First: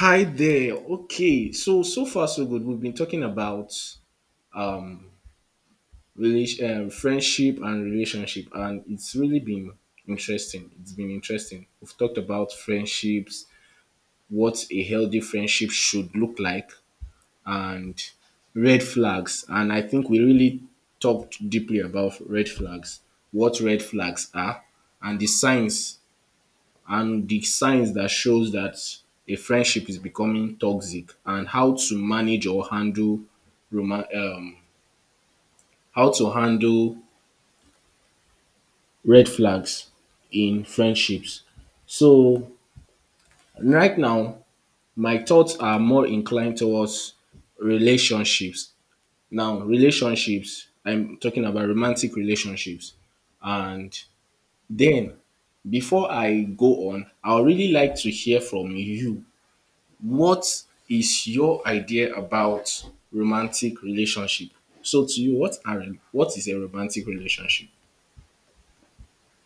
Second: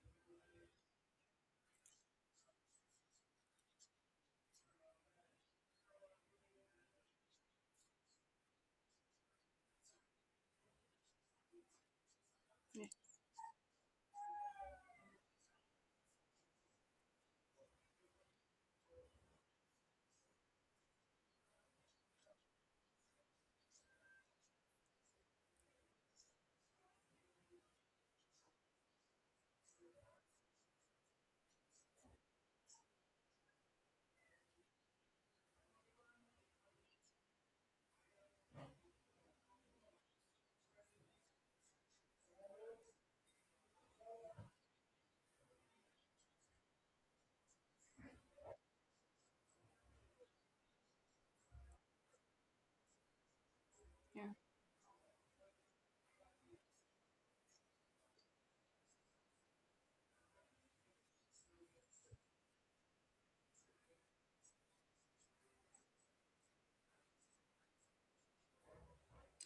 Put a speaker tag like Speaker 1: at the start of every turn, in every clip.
Speaker 1: Hi there. Okay, so so far so good. We've been talking about friendship and relationship, and it's really been interesting. It's been interesting. We've talked about
Speaker 2: Yeah.
Speaker 1: friendships, what a healthy friendship should look like, and red flags. And I think we really talked deeply about red flags, what red flags are, and the signs and the signs that shows that a friendship is becoming toxic and how to manage or handle roman how to handle red flags in friendships. So right now, my thoughts are more inclined towards relationships. Now, relationships, I'm talking about romantic relationships. And
Speaker 2: Yeah.
Speaker 1: then before I go on, I would really like to hear from you. What is your idea about romantic relationship? So to you, what is a romantic relationship?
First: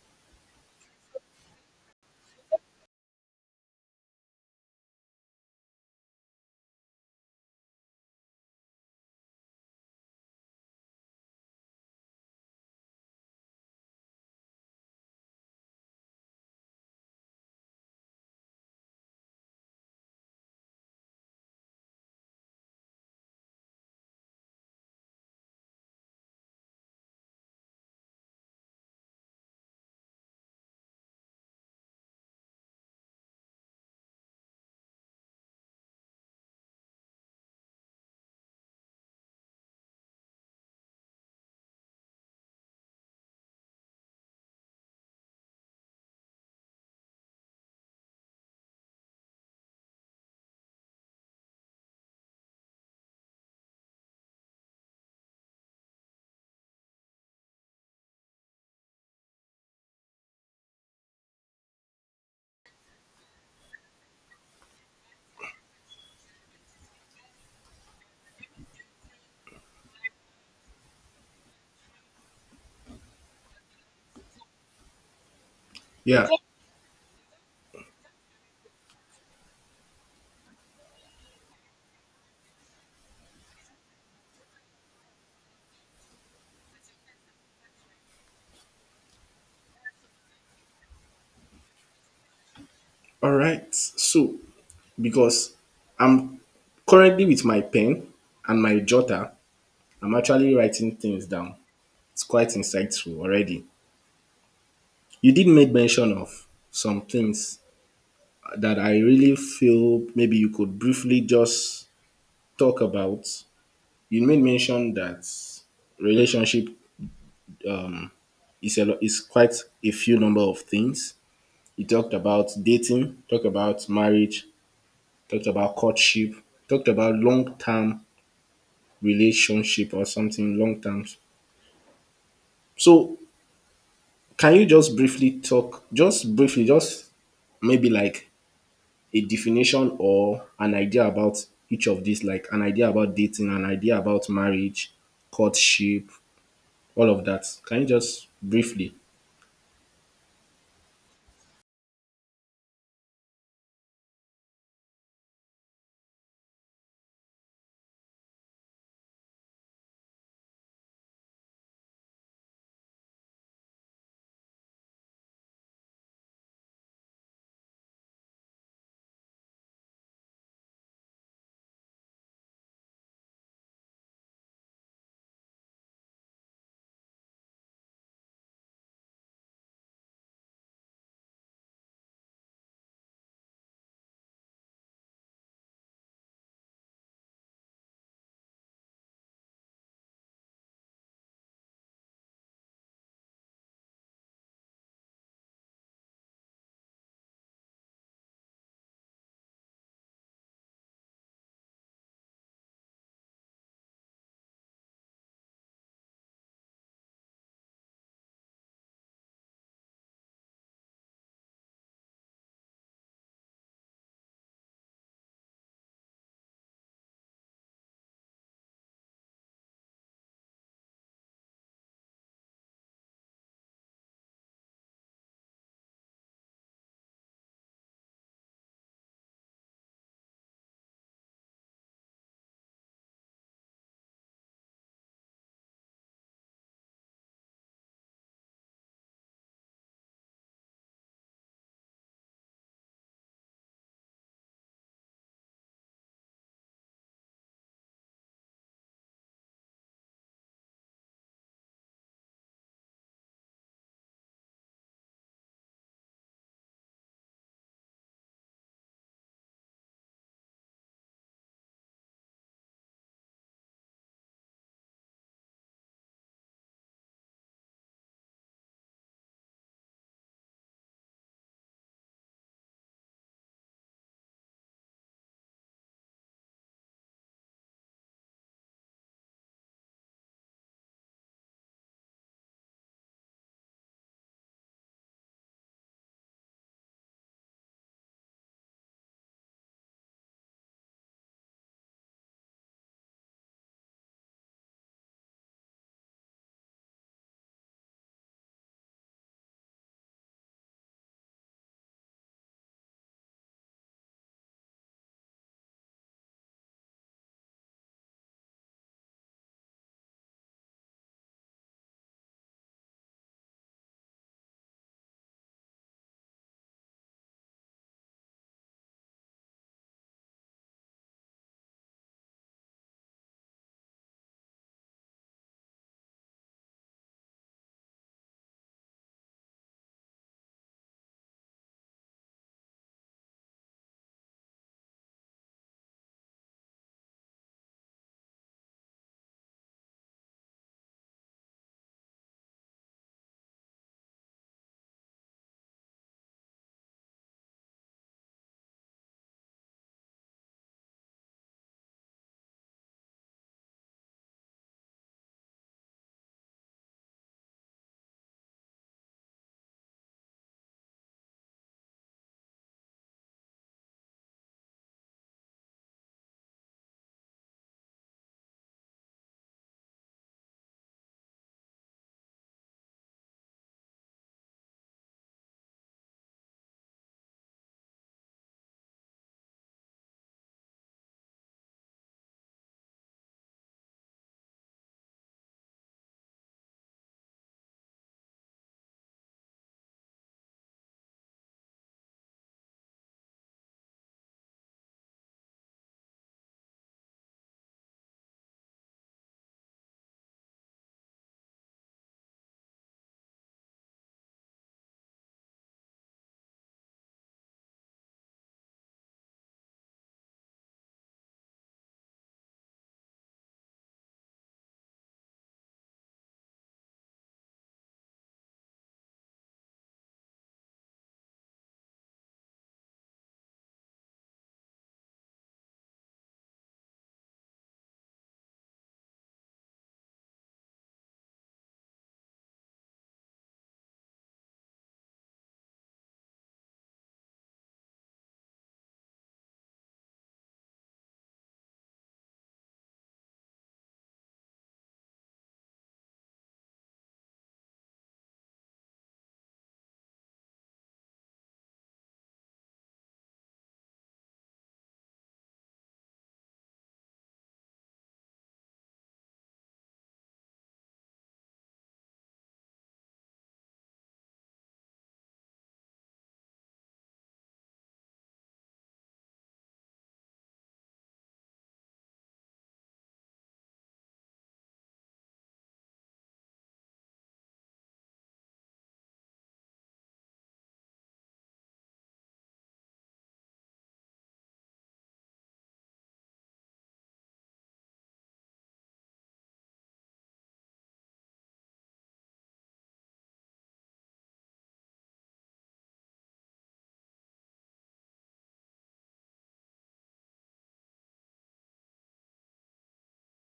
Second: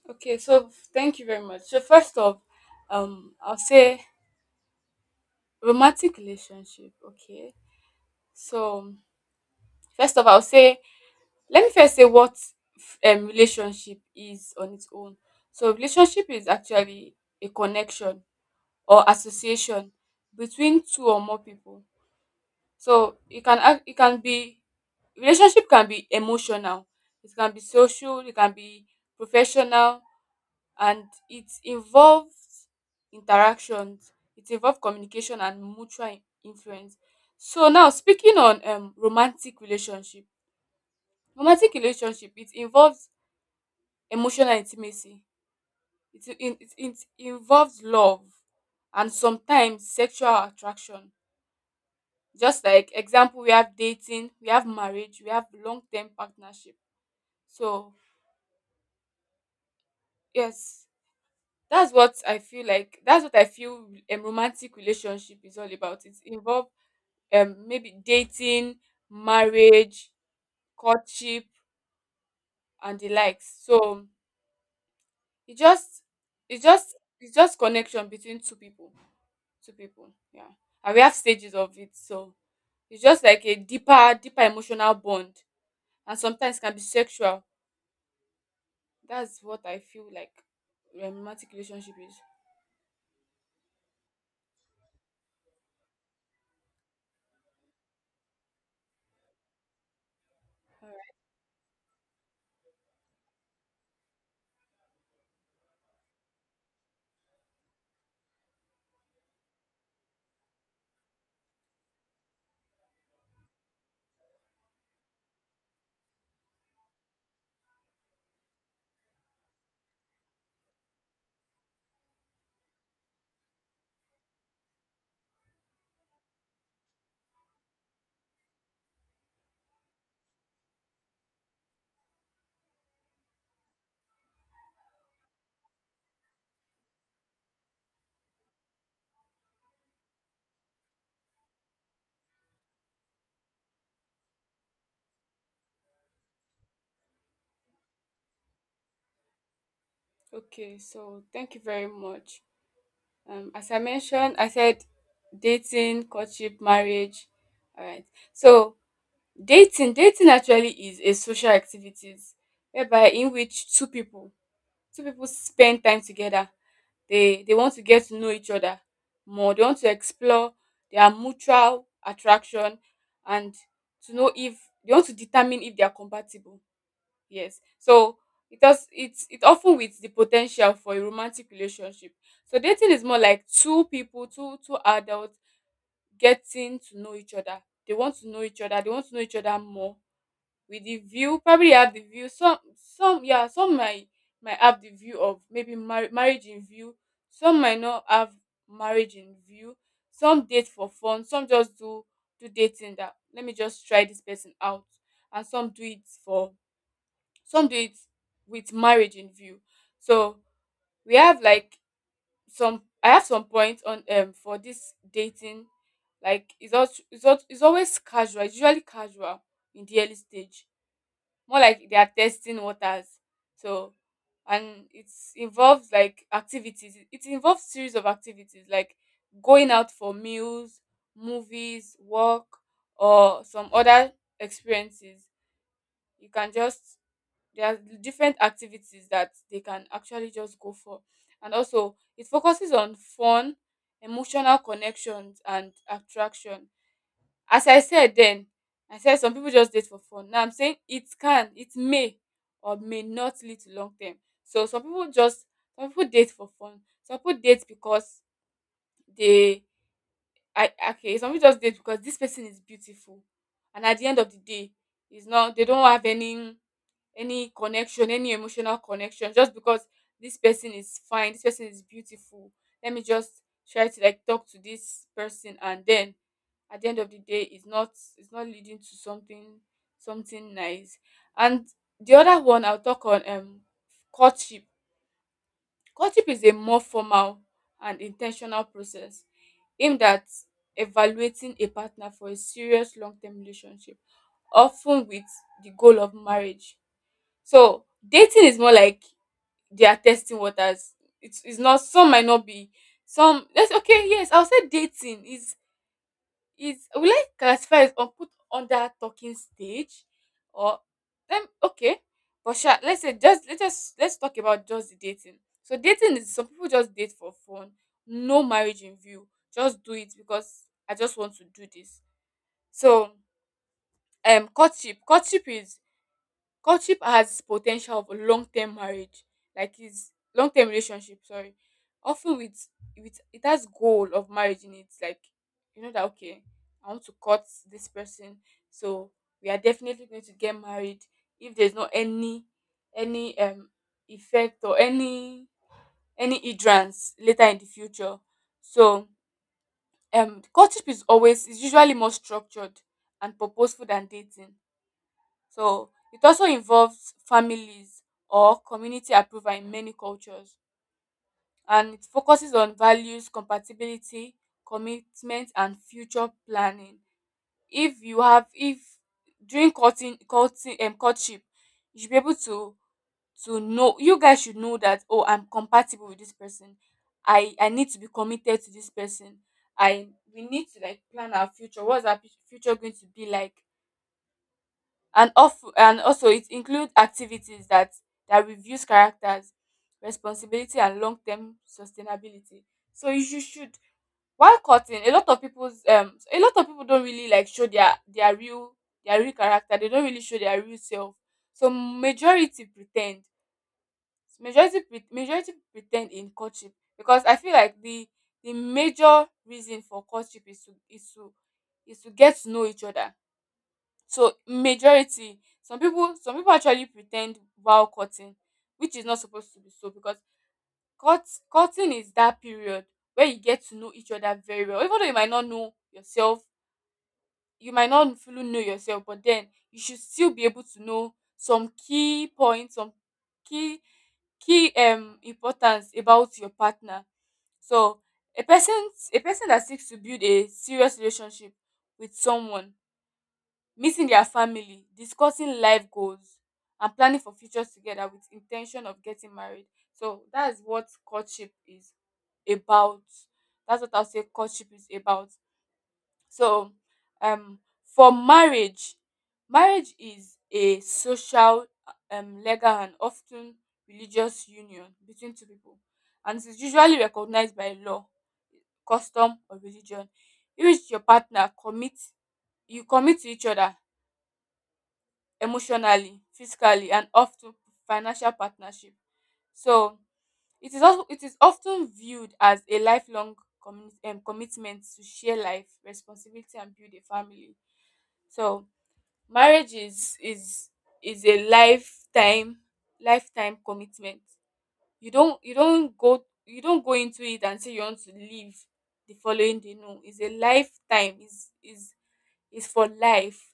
Speaker 2: Okay, so thank you very much. So first off, I'll say romantic relationship. Okay, so first of, I'll say let me first say what relationship is on its own. So relationship is actually a connection or association between two or more people. So it can be relationship can be emotional, it can be social, it can be professional, and it involves interactions, it involves communication and mutual influence. So now speaking on romantic relationship. Romantic relationship, it involves emotional intimacy. It involves love and sometimes sexual attraction. Just like example, we have dating, we have marriage, we have long term partnership. So yes, that's what I feel like. That's what I feel a romantic relationship is all about. It involve maybe dating, marriage, courtship, and the likes. So it just
Speaker 1: Yeah.
Speaker 2: it's just it's just connection between two people, two people. Yeah, and we have stages of it. So it's just like a deeper emotional bond and sometimes can be sexual. That's what I feel like romantic relationship is.
Speaker 1: All right. So because I'm currently with my pen and my jotter, I'm actually writing things down. It's quite insightful already. You did make mention of some things that I really feel maybe you could briefly just talk about. You made mention that relationship, it's a lot, it's quite a few number of things. He talked about dating, talked about marriage, talked about courtship, talked about long term relationship or something long term. So can you just briefly talk, just briefly, just maybe like a definition or an idea about each of these, like an idea about dating, an idea about marriage, courtship, all of that. Can you just briefly?
Speaker 2: Okay, so thank you very much. As I mentioned, I said dating, courtship, marriage. All right. So dating actually is a social activities whereby in which two people spend time together. They want to get to know each other more. They want to explore their mutual attraction and to know if they want to determine if they are compatible. Yes. So it has it's it often with the potential for a romantic relationship. So dating is more like two people, two adults getting to know each other. They want to know each other, they want to know each other more. With the view, probably have the view, some yeah, some might have the view of maybe marriage in view, some might not have marriage in view, some date for fun, some just do dating, that let me just try this person out, and some do it with marriage in view. So we have like some I have some points on for this dating, like it's also it's, al- it's always casual it's usually casual in the early stage, more like they are testing waters. So and it involves like activities it involves series of activities like going out for meals, movies, work, or some other experiences. You can just There are different activities that they can actually just go for. And also it focuses on fun, emotional connections, and attraction. As I said Then I said some people just date for fun. Now I'm saying it may or may not lead to long term. So some people date for fun, some people date because they I okay some people just date because this person is beautiful, and at the end of the day, it's not they don't have any connection, any emotional connection, just because this person is fine, this person is beautiful. Let me just try to like talk to this person, and then at the end of the day, it's not leading to something nice. And the other one I'll talk on, courtship. Courtship is a more formal and intentional process aimed at evaluating a partner for a serious long-term relationship, often with the goal of marriage. So dating is more like they are testing waters. It's not. Some might not be some. Let's okay, yes, I'll say dating is will I classify as on put under talking stage, or then okay. But sure, let's say just let's talk about just the dating. So dating is some people just date for fun, no marriage in view. Just do it because I just want to do this. So courtship. Courtship is courtship has potential of tial long term marriage, like is long term relationship, sorry, often with it has goal of marriage in it, like you know that okay, I want to court this person, so we are definitely going to get married if there's not any any um effect or any hindrance later in the future. So courtship is usually more structured and purposeful than dating. So it also involves families or community approval in many cultures, and it focuses on values, compatibility, commitment, and future planning. If you have if during courting courting courtship, you should be able to know you guys should know that, oh, I'm compatible with this person. I need to be committed to this person. I We need to like plan our future. What's our future going to be like? And also it includes activities that reviews characters, responsibility, and long-term sustainability. So you should while cutting, a lot of people don't really like show their real character, they don't really show their real self. So majority pretend in courtship, because I feel like the major reason for courtship is to get to know each other. So majority some people actually pretend ten d vow courting, which is not supposed to be so. Because cut cutting is that period where you get to know each other very well, even though you might not know yourself, you might not fully know yourself, but then you should still be able to know some key points, some key key importance about your partner. So a person that seeks to build a serious relationship with someone, meeting their family, discussing life goals, and planning for futures together with intention of getting married. So that's what courtship is about. That's what I'll say courtship is about. So um for marriage, marriage is a social, legal, and often religious union between two people. And it is usually recognized by law, custom, or religion. In which you commit to each other emotionally, physically, and often financial partnership. So it is often viewed as a lifelong commitment to share life, responsibility, and build a family. So marriage is a lifetime commitment. You don't go into it and say you want to leave the following day. No, it's a lifetime. Is for life,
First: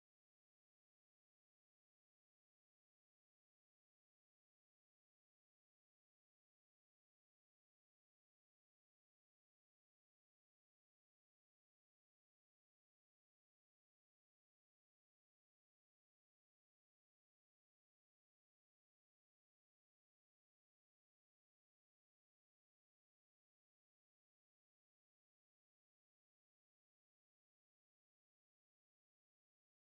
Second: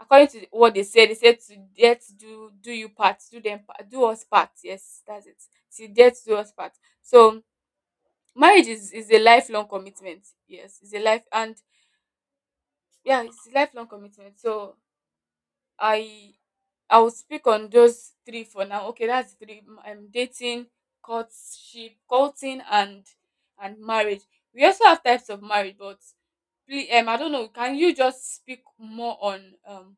Speaker 2: according to what they said to death do do you part, do them part, do us part. Yes, that's it. To death do us part. So marriage is a lifelong commitment. Yes, it's a life and yeah, it's a lifelong commitment. So I I will speak on those three for now. Okay, that's three. I'm dating, courtship, courting, and marriage. We also have types of marriage, but please, I don't know. Can you just speak more on, um,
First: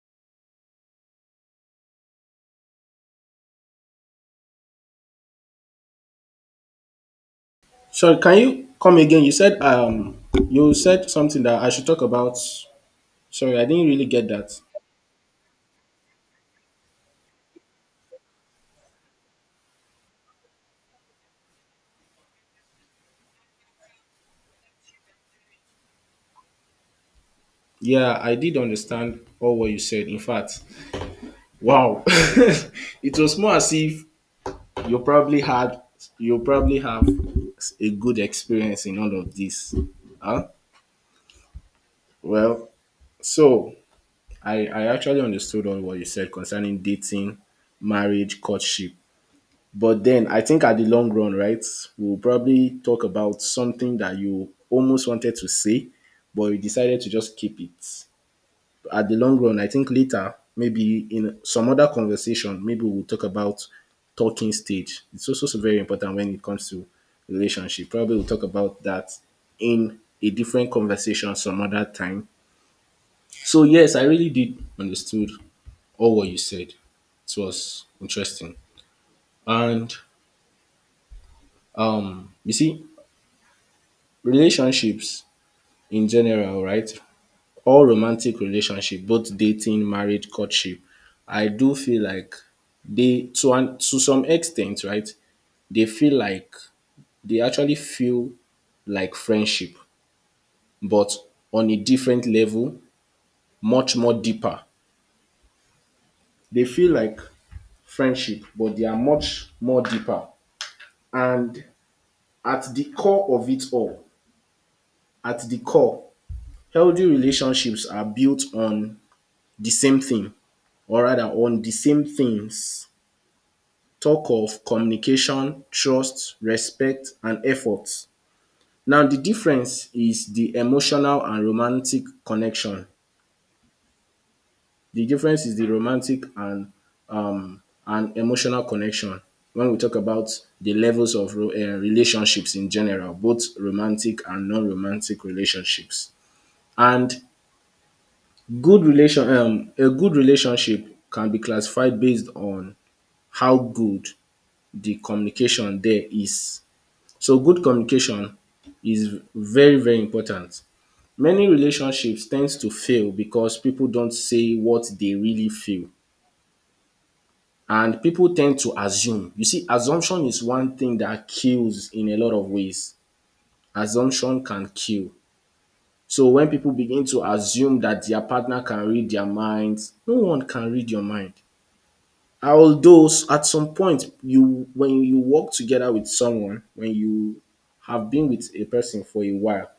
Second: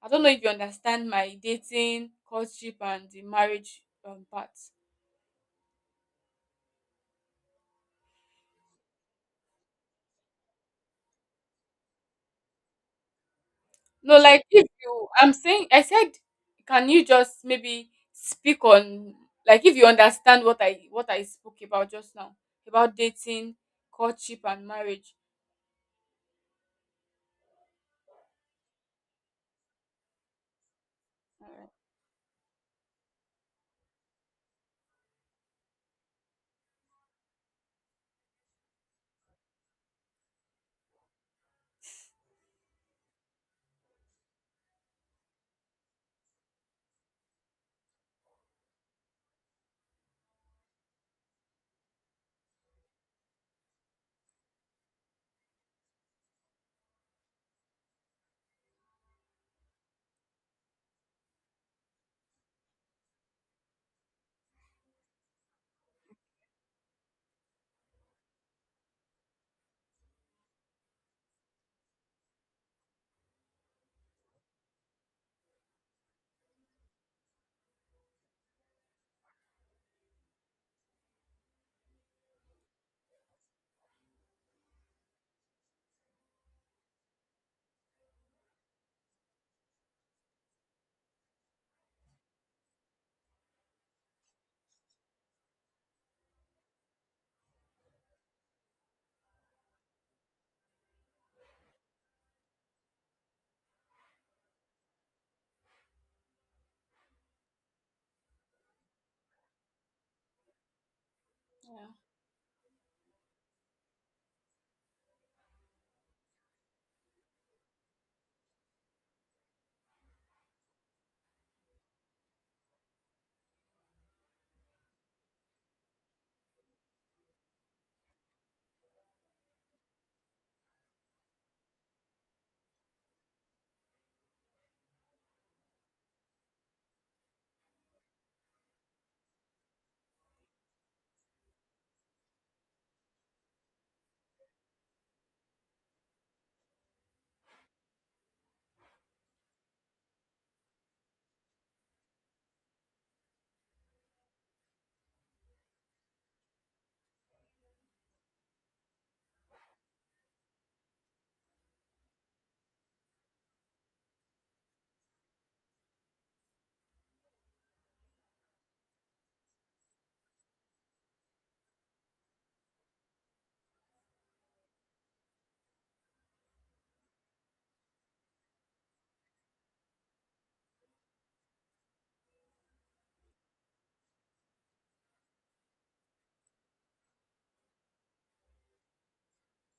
Speaker 2: I don't know if you understand my dating, courtship, and the marriage part.
Speaker 1: Sorry, can you come again? You said something that I should talk about. Sorry, I didn't really
Speaker 2: No,
Speaker 1: get
Speaker 2: like
Speaker 1: that.
Speaker 2: if you, I'm saying, I said, can you just maybe speak on, like, if you understand what I spoke about just now, about dating, courtship, and marriage.
Speaker 1: Yeah, I did understand all what you said. In fact,
Speaker 2: All right.
Speaker 1: wow. It was more as if you probably had you probably have a good experience in all of this. Huh? Well, so I actually understood all what you said concerning dating, marriage, courtship. But then I think at the long run, right, we'll probably talk about something that you almost wanted to say, but you decided to just keep it. At the long run, I think later, maybe in some other conversation, maybe we'll talk about talking stage. It's also so very important when it comes to relationship. Probably we'll talk about that in a different conversation some other time. So yes, I really did understood all what you said. It was interesting. And you see, relationships in general, right, all romantic relationship, both dating, marriage, courtship, I do feel like they to some extent, right, they feel like they actually feel like friendship, but on a different level, much more deeper. They feel like friendship, but they are much more deeper. And
Speaker 2: Yeah.
Speaker 1: at the core of it all, at the core, healthy relationships are built on the same thing, or rather on the same things. Talk of communication, trust, respect, and effort. Now, the difference is the emotional and romantic connection. The difference is the romantic and emotional connection. When we talk about the levels of relationships in general, both romantic and non-romantic relationships, and a good relationship can be classified based on how good the communication there is. So good communication is very very important. Many relationships tend to fail because people don't say what they really feel, and people tend to assume. You see, assumption is one thing that kills in a lot of ways. Assumption can kill. So when people begin to assume that their partner can read their minds, no one can read your mind. Although at some point, you when you work together with someone, when you have been with a person for a while,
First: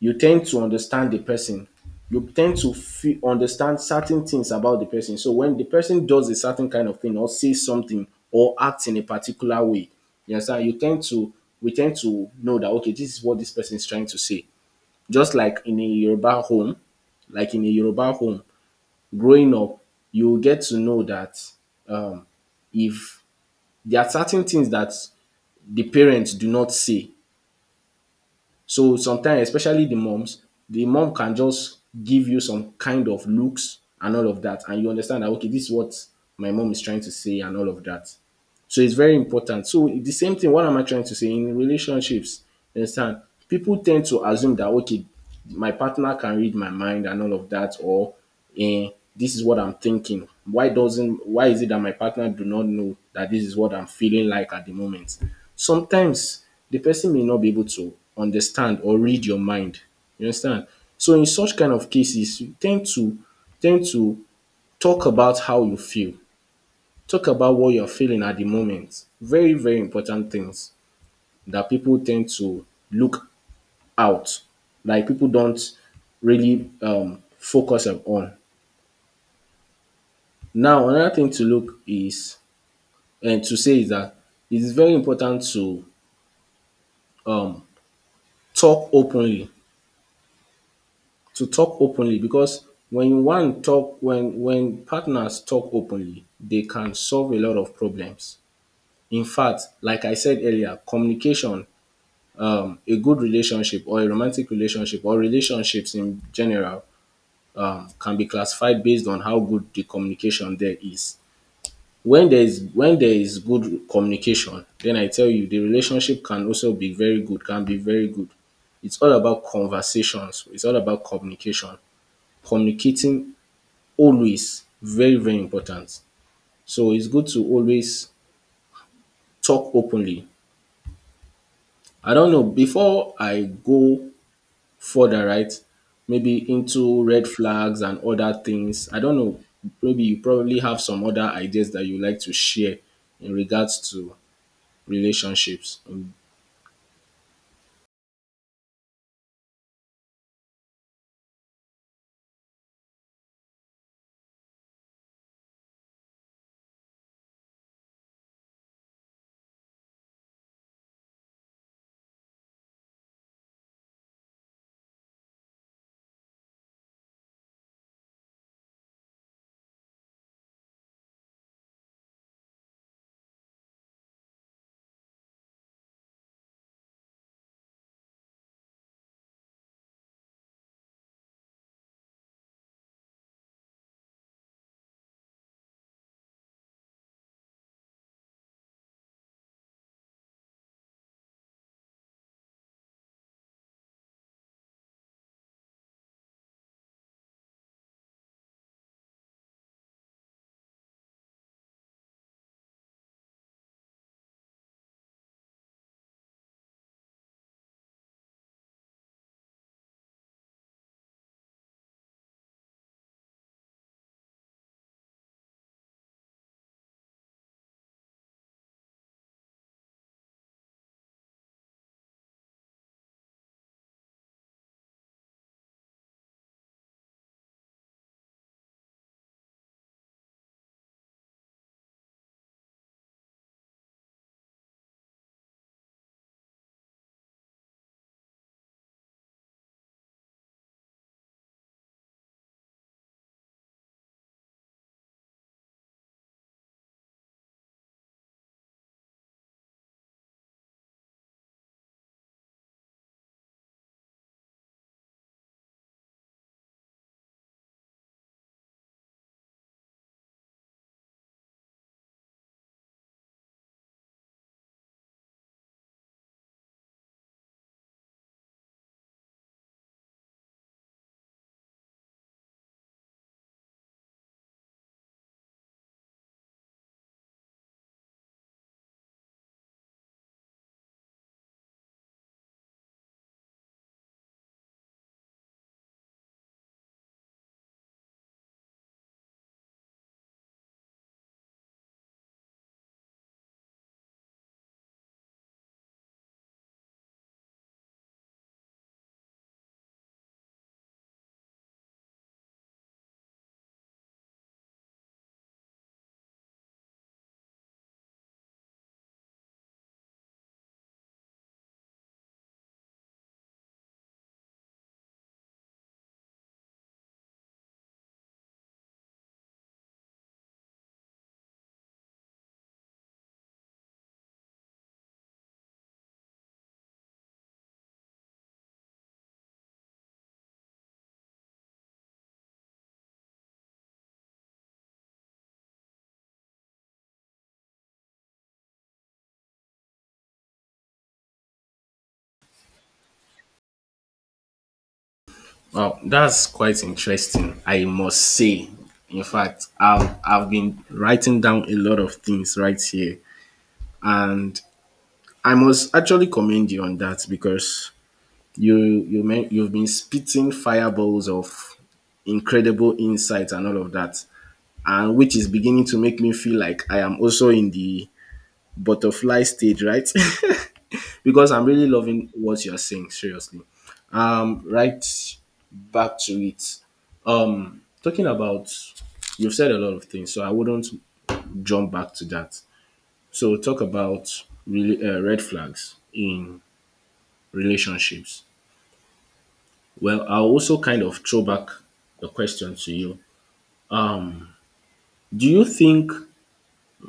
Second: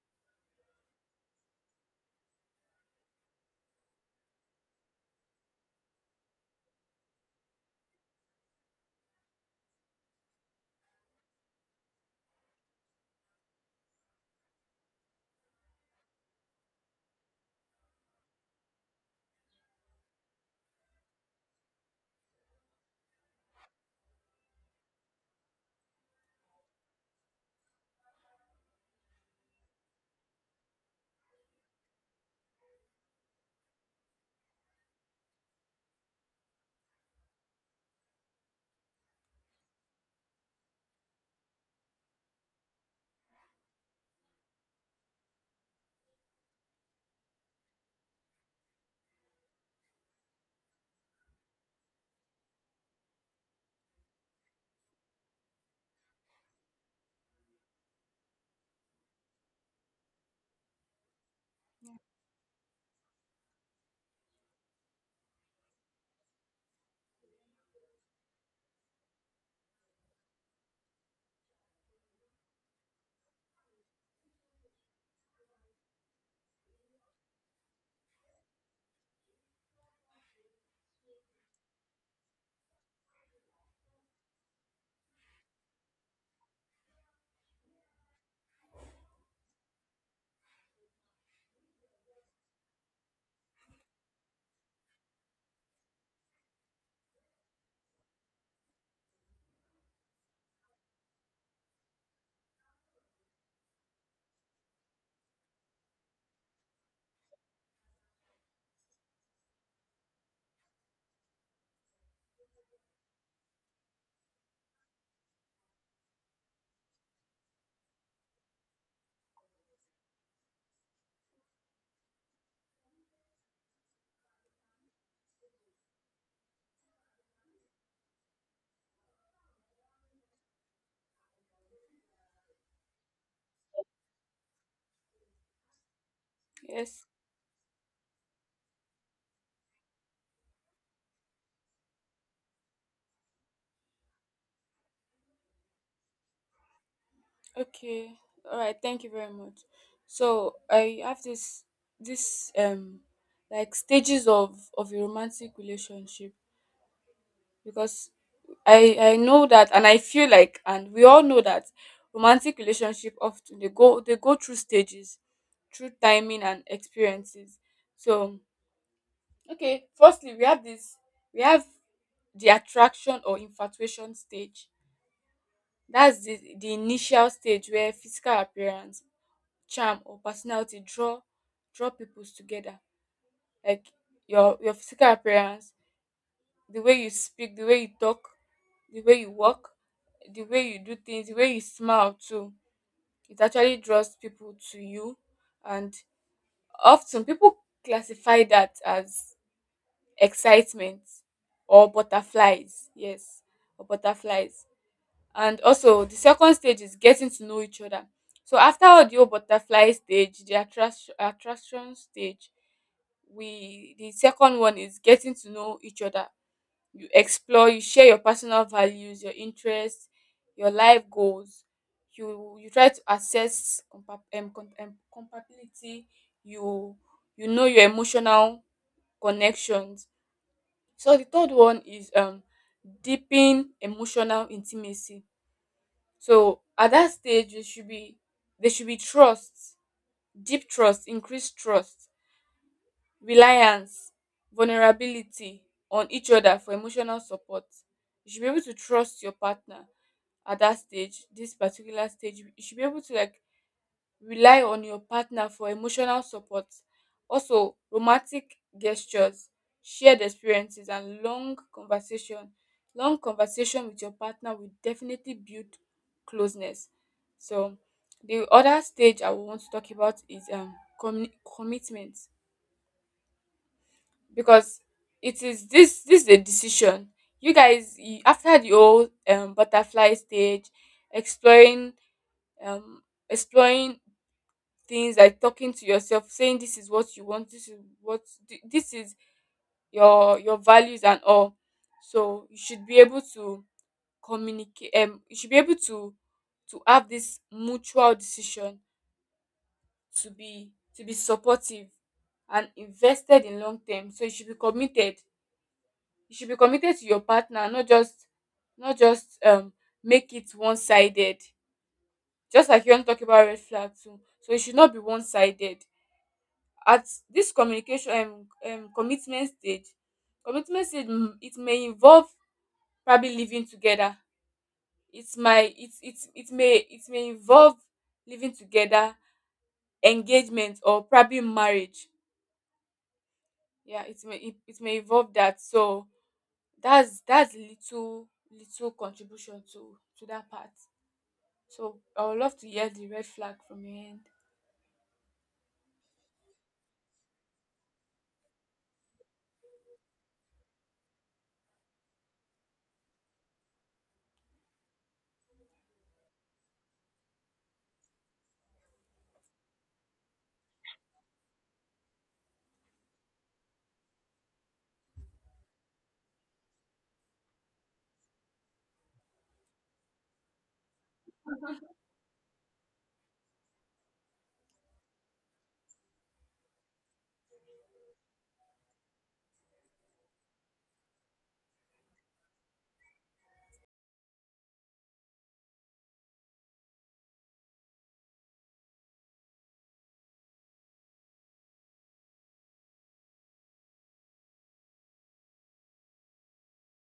Speaker 1: you tend to understand the person. You tend to understand certain things about the person. So when the person does a certain kind of thing or says something or acts in a particular way, you understand you tend to we tend to know that okay, this is what this person is trying to say. Just like in a Yoruba home, like in a Yoruba home growing up, you'll get to know that um, if there are certain things that the parents do not say. So sometimes, especially the moms, the mom can just give you some kind of looks and all of that, and you understand that okay, this is what my mom is trying to say and all of that. So it's very important. So the same thing, what am I trying to say? In relationships, you understand, people tend to assume that okay, my partner can read my mind and all of that, or eh, this is what I'm thinking. Why doesn't Why is it that my partner do not know that this is what I'm feeling like at the moment? Sometimes the person may not be able to understand or read your mind. You understand? So in such kind of cases, you tend to tend to talk about how you feel, talk about what you're feeling at the moment. Very, very important things that people tend to look out. Like people don't really focus on. Now, another thing to look is and to say is that it is very important to um, talk openly. To talk openly, because when partners talk openly, they can solve a lot of problems. In fact, like I said earlier, communication a good relationship or a romantic relationship or relationships in general can be classified based on how good the communication there is. When there is good communication, then I tell you the relationship can also be very good, can be very good. It's all about conversations. It's all about communication. Communicating, always very very important. So it's good to always talk openly. I don't know, before I go further, right? Maybe into
Speaker 2: Yes.
Speaker 1: red flags and other things. I don't know. Maybe you probably have some other ideas that you like to share in regards to relationships.
Speaker 2: Okay. All right. Thank you very much. So I have this this um like stages of a romantic relationship, because I know that, and I feel like, and we all know that romantic relationship often they go through stages, through timing and experiences. So okay, firstly we have the attraction or infatuation stage. That's the initial stage where physical appearance, charm, or personality draw people together. Like your physical appearance, the way you speak, the way you talk, the way you walk, the way you do things, the way you smile too. It actually draws people to you, and often people classify that as excitement or butterflies. Yes, or butterflies. And also, the second stage is getting to know each other. So after all the whole butterfly stage, the attraction stage, we the second one is getting to know each other. You share your personal values, your interests, your life goals. You try to assess compatibility. You you know your emotional connections. So the third one is deepen emotional intimacy. So at that stage, you should be there should be trust deep trust increased trust, reliance, vulnerability on each other for emotional support. You should be able to trust your partner at that stage, this particular stage. You should be able to like rely on your partner for emotional support. Also, romantic gestures, shared experiences, and long conversation. Long conversation with your partner will definitely build closeness. So, the other stage I want to talk about is commitment, because it is this this is a decision after the whole butterfly stage exploring, um exploring things, like talking to yourself saying this is what you want, this is what this is your values and all. So you should be able to communicate. You should be able to have this mutual decision to be supportive and invested in long term, so you should be committed. You should be committed to your partner, not just not just um make it one-sided. Just like you want to talk about red flag too, so it should not be one-sided at this communication commitment stage. Commitment stage it may involve probably living together. It might it it it may it may involve living together, engagement, or probably marriage. Yeah, it may involve that. So that's little, little contribution to that part. So I would love to hear the red flag from your end.
Speaker 1: Wow, that's quite interesting, I must say. In fact, I've been writing down a lot of things right here, and I must actually commend you on that because you mean you've been spitting fireballs of incredible insight and all of that, and which is beginning to make me feel like I am also in the butterfly stage, right? Because I'm really loving what you're saying, seriously. Right back to it. Um, talking about, you've said a lot of things, so I wouldn't jump back to that. So talk about really red flags in relationships. Well, I'll also kind of throw back the question to you. Do you think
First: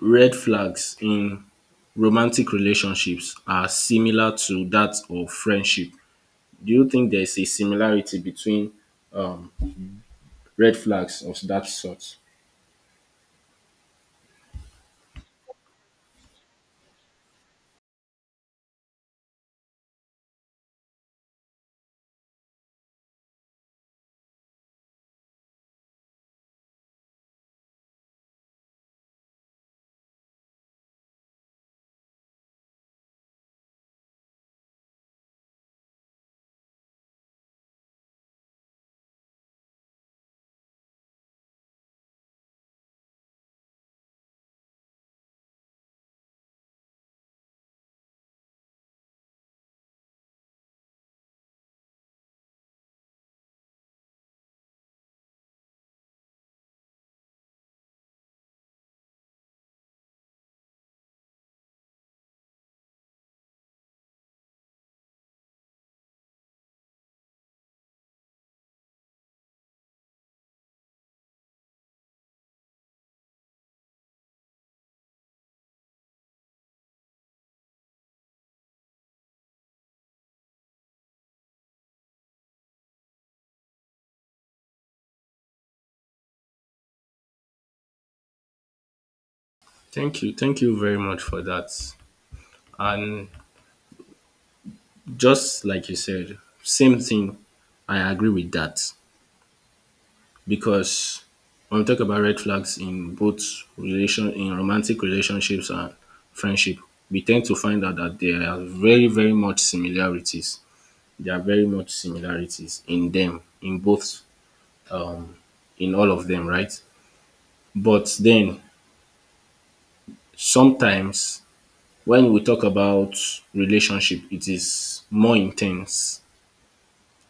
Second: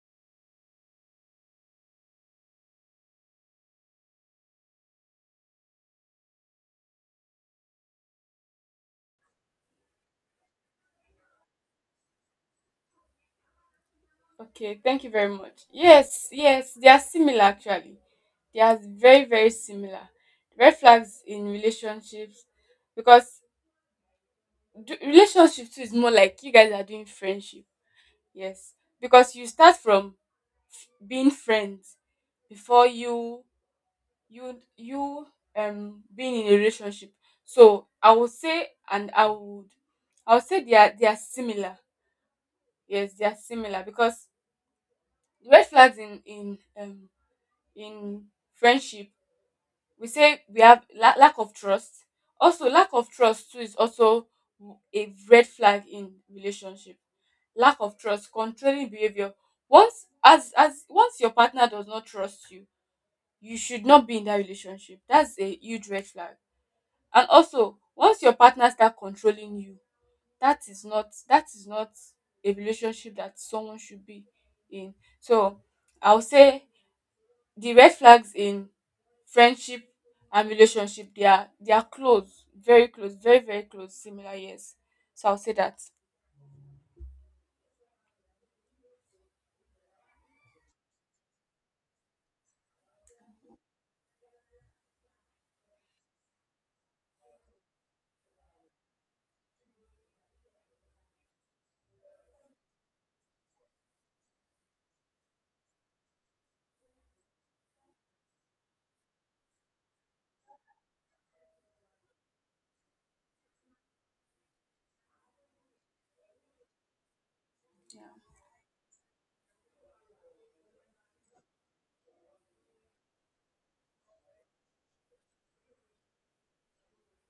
Speaker 1: red flags in romantic relationships are similar to that of friendship? Do you think there is a similarity between um, red flags of that sort?
Speaker 2: Okay, thank you very much. Yes, yes, they are similar actually. They are very, very similar. Red flags in relationships, because relationship too is more like you guys are doing friendship. Yes, because you start from being friends before you being in a relationship. So I would say, and I would say they are similar. Yes, they are similar, because the red flags in in friendship, we say we have lack of trust. Also, lack of trust too is also a red flag in relationship. Lack of trust, controlling behavior. Once as Once your partner does not trust you, you should not be in that relationship. That's a huge red flag. And also, once your partner start controlling you, that is not, a relationship that someone should be in. So, I'll say the red flags in friendship and relationship, they are close, very very close, similar, yes. So I'll say that.
Speaker 1: Thank you. Thank you very much for that. And just like you said, same thing. I agree with that, because when we talk about red flags in both relation in romantic relationships and friendship, we tend to find out that there are very, very much similarities. There are very much similarities in them in both, um, in all of them, right? But then sometimes when we talk about relationship, it is more intense.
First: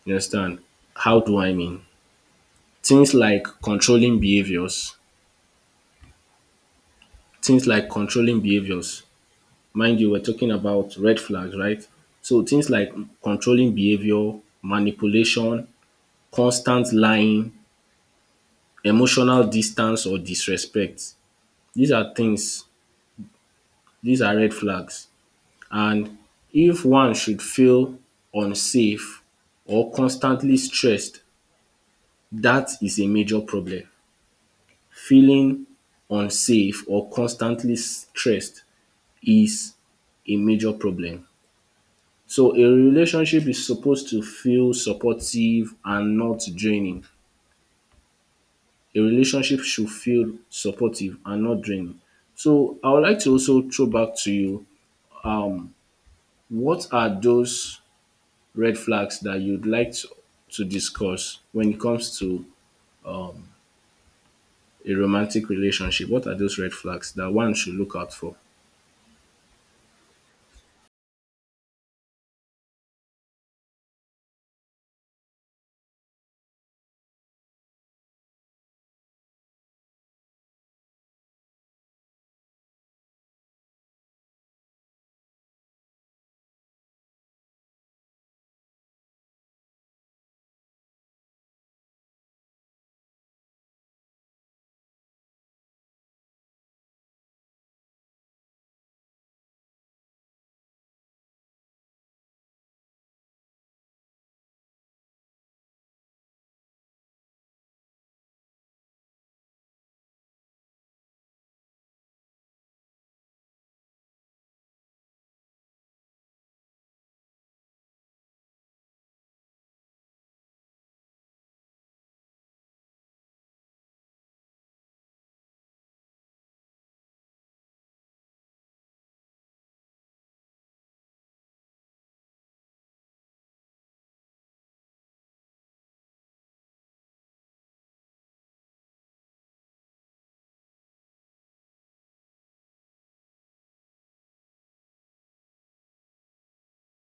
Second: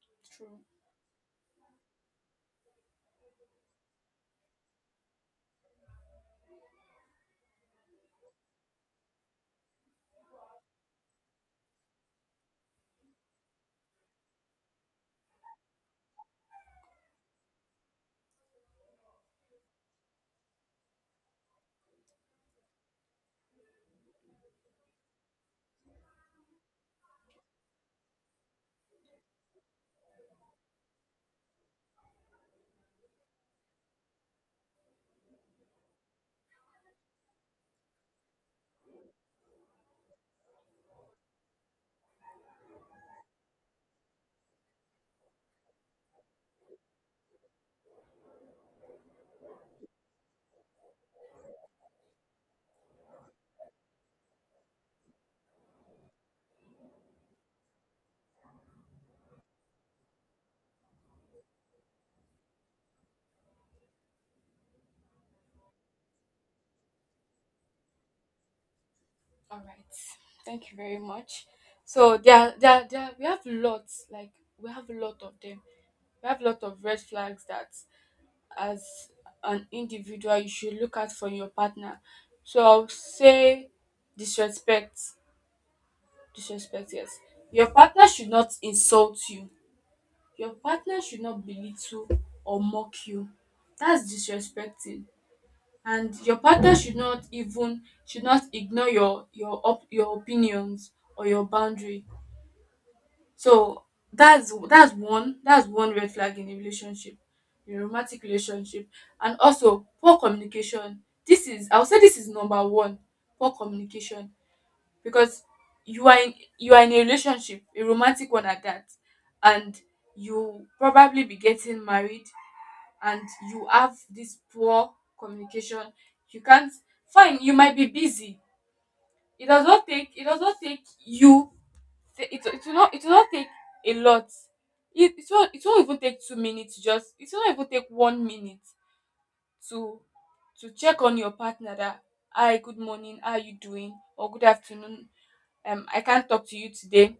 Speaker 1: You understand?
Speaker 2: True.
Speaker 1: How do I mean? Things like controlling behaviors, things like controlling behaviors. Mind you, we're talking about red flags, right? So things like controlling behavior, manipulation, constant lying, emotional distance or disrespect. These are things, these are red flags. And if one should feel unsafe or constantly stressed, that is a major problem. Feeling unsafe or constantly stressed is a major problem. So a relationship is supposed to feel supportive and not draining. A relationship should feel supportive and not draining. So I would like to also throw back to you, what are those red flags that you'd like to discuss when it comes to a romantic relationship? What are those red flags that one should look out for?
Speaker 2: All right. Thank you very much. So we have lots. Like, we have a lot of them. We have a lot of red flags that, as an individual, you should look out for your partner. So I'll say disrespect. Disrespect. Yes. Your partner should not insult you. Your partner should not belittle or mock you. That's disrespecting. And your partner should not ignore your your opinions or your boundary. So that's one red flag in a relationship, in a romantic relationship. And also, poor communication. This is, I would say this is number one, poor communication, because you are in a relationship, a romantic one at that, and you probably be getting married, and you have this poor communication. You can't. Fine, you might be busy. It does not take you, it will not take a lot. It won't even take 2 minutes. Just, it will not even take 1 minute to check on your partner, that hi, good morning, how are you doing? Or good afternoon. I can't talk to you today.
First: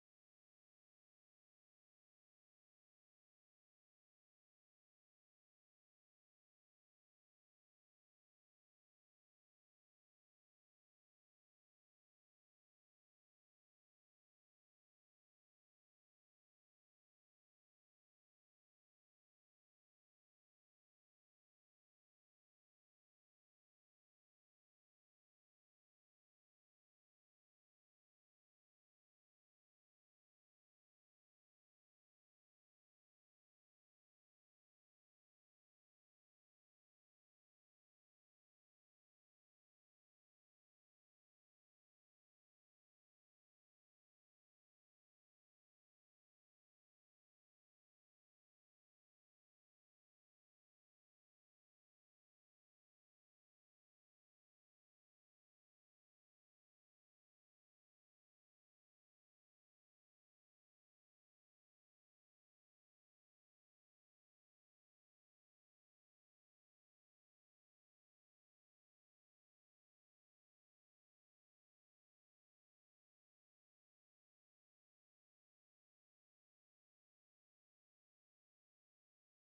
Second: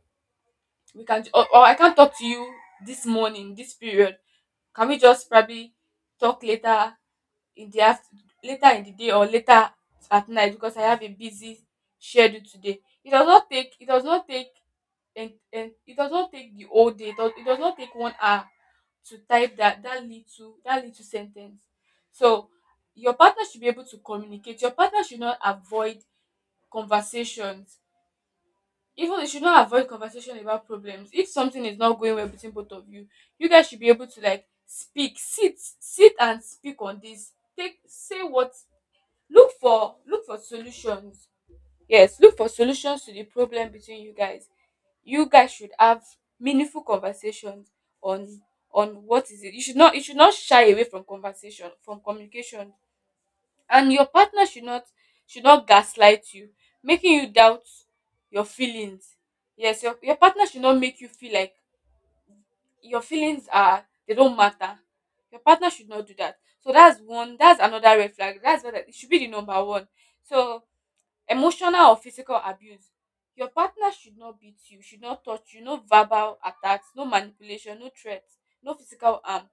Speaker 2: We can, or I can't talk to you this morning, this period. Can we just probably talk later in the after later in the day, or later at night, because I have a busy schedule today. It does not take, and it does not take the whole day. It does not take 1 hour to type that, that little sentence. So your partner should be able to communicate. Your partner should not avoid conversations. Even you should not avoid conversation about problems. If something is not going well between both of you, you guys should be able to like speak, sit and speak on this. Take say what look for, solutions. Yes, look for solutions to the problem between you guys. You guys should have meaningful conversations on what is it. You should not shy away from conversation, from communication. And your partner should not, gaslight you, making you doubt your feelings. Yes, your partner should not make you feel like your feelings are, they don't matter. Your partner should not do that. So that's one, that's another red flag that's what it should be, the number one. So, emotional or physical abuse. Your partner should not beat you, should not touch you. No verbal attacks, no manipulation, no threats, no physical harm.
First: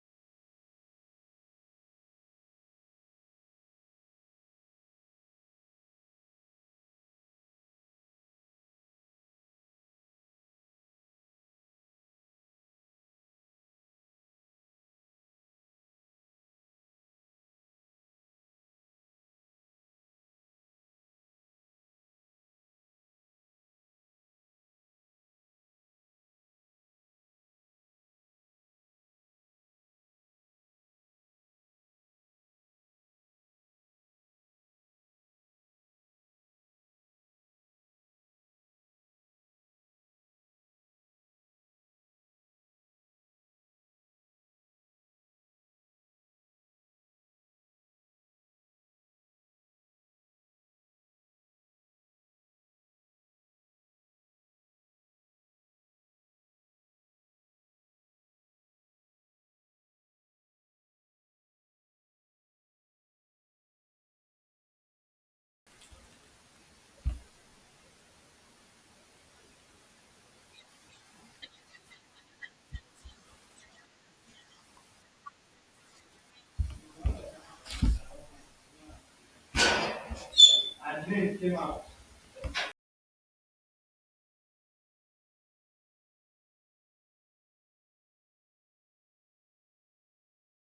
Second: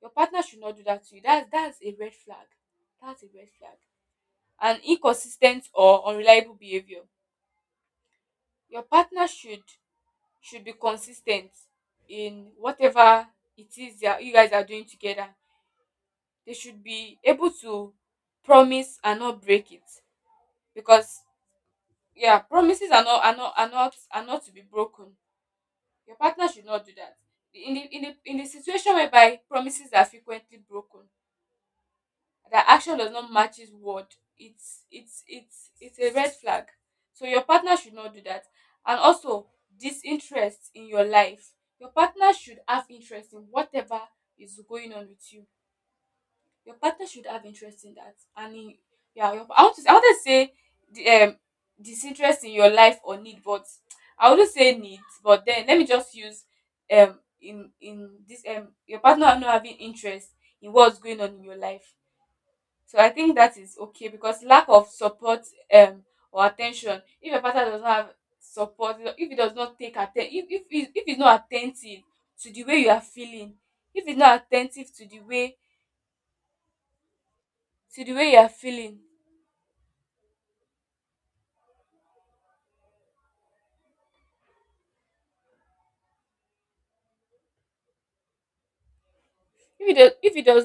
Speaker 2: Your partner should not do that to you. That's a red flag. That's a red flag. And inconsistent or unreliable behavior. Your partner should, be consistent in whatever it is that you guys are doing together. They should be able to promise and not break it, because yeah, promises are not to be broken. Your partner should not do that. In the, situation whereby promises are frequently broken, that action does not match his word, it's a red flag. So your partner should not do that. And also, disinterest in your life. Your partner should have interest in whatever is going on with you. Your partner should have interest in that. And in, yeah, I want to say the disinterest in your life or need. But I wouldn't say need. But then let me just use, in this your partner not having interest in what's going on in your life. So I think that is okay, because lack of support, um or attention. If a partner does not have support, if he does not if he's not attentive to the way you are feeling, if he's not attentive to the way, you are feeling, if he does, if he does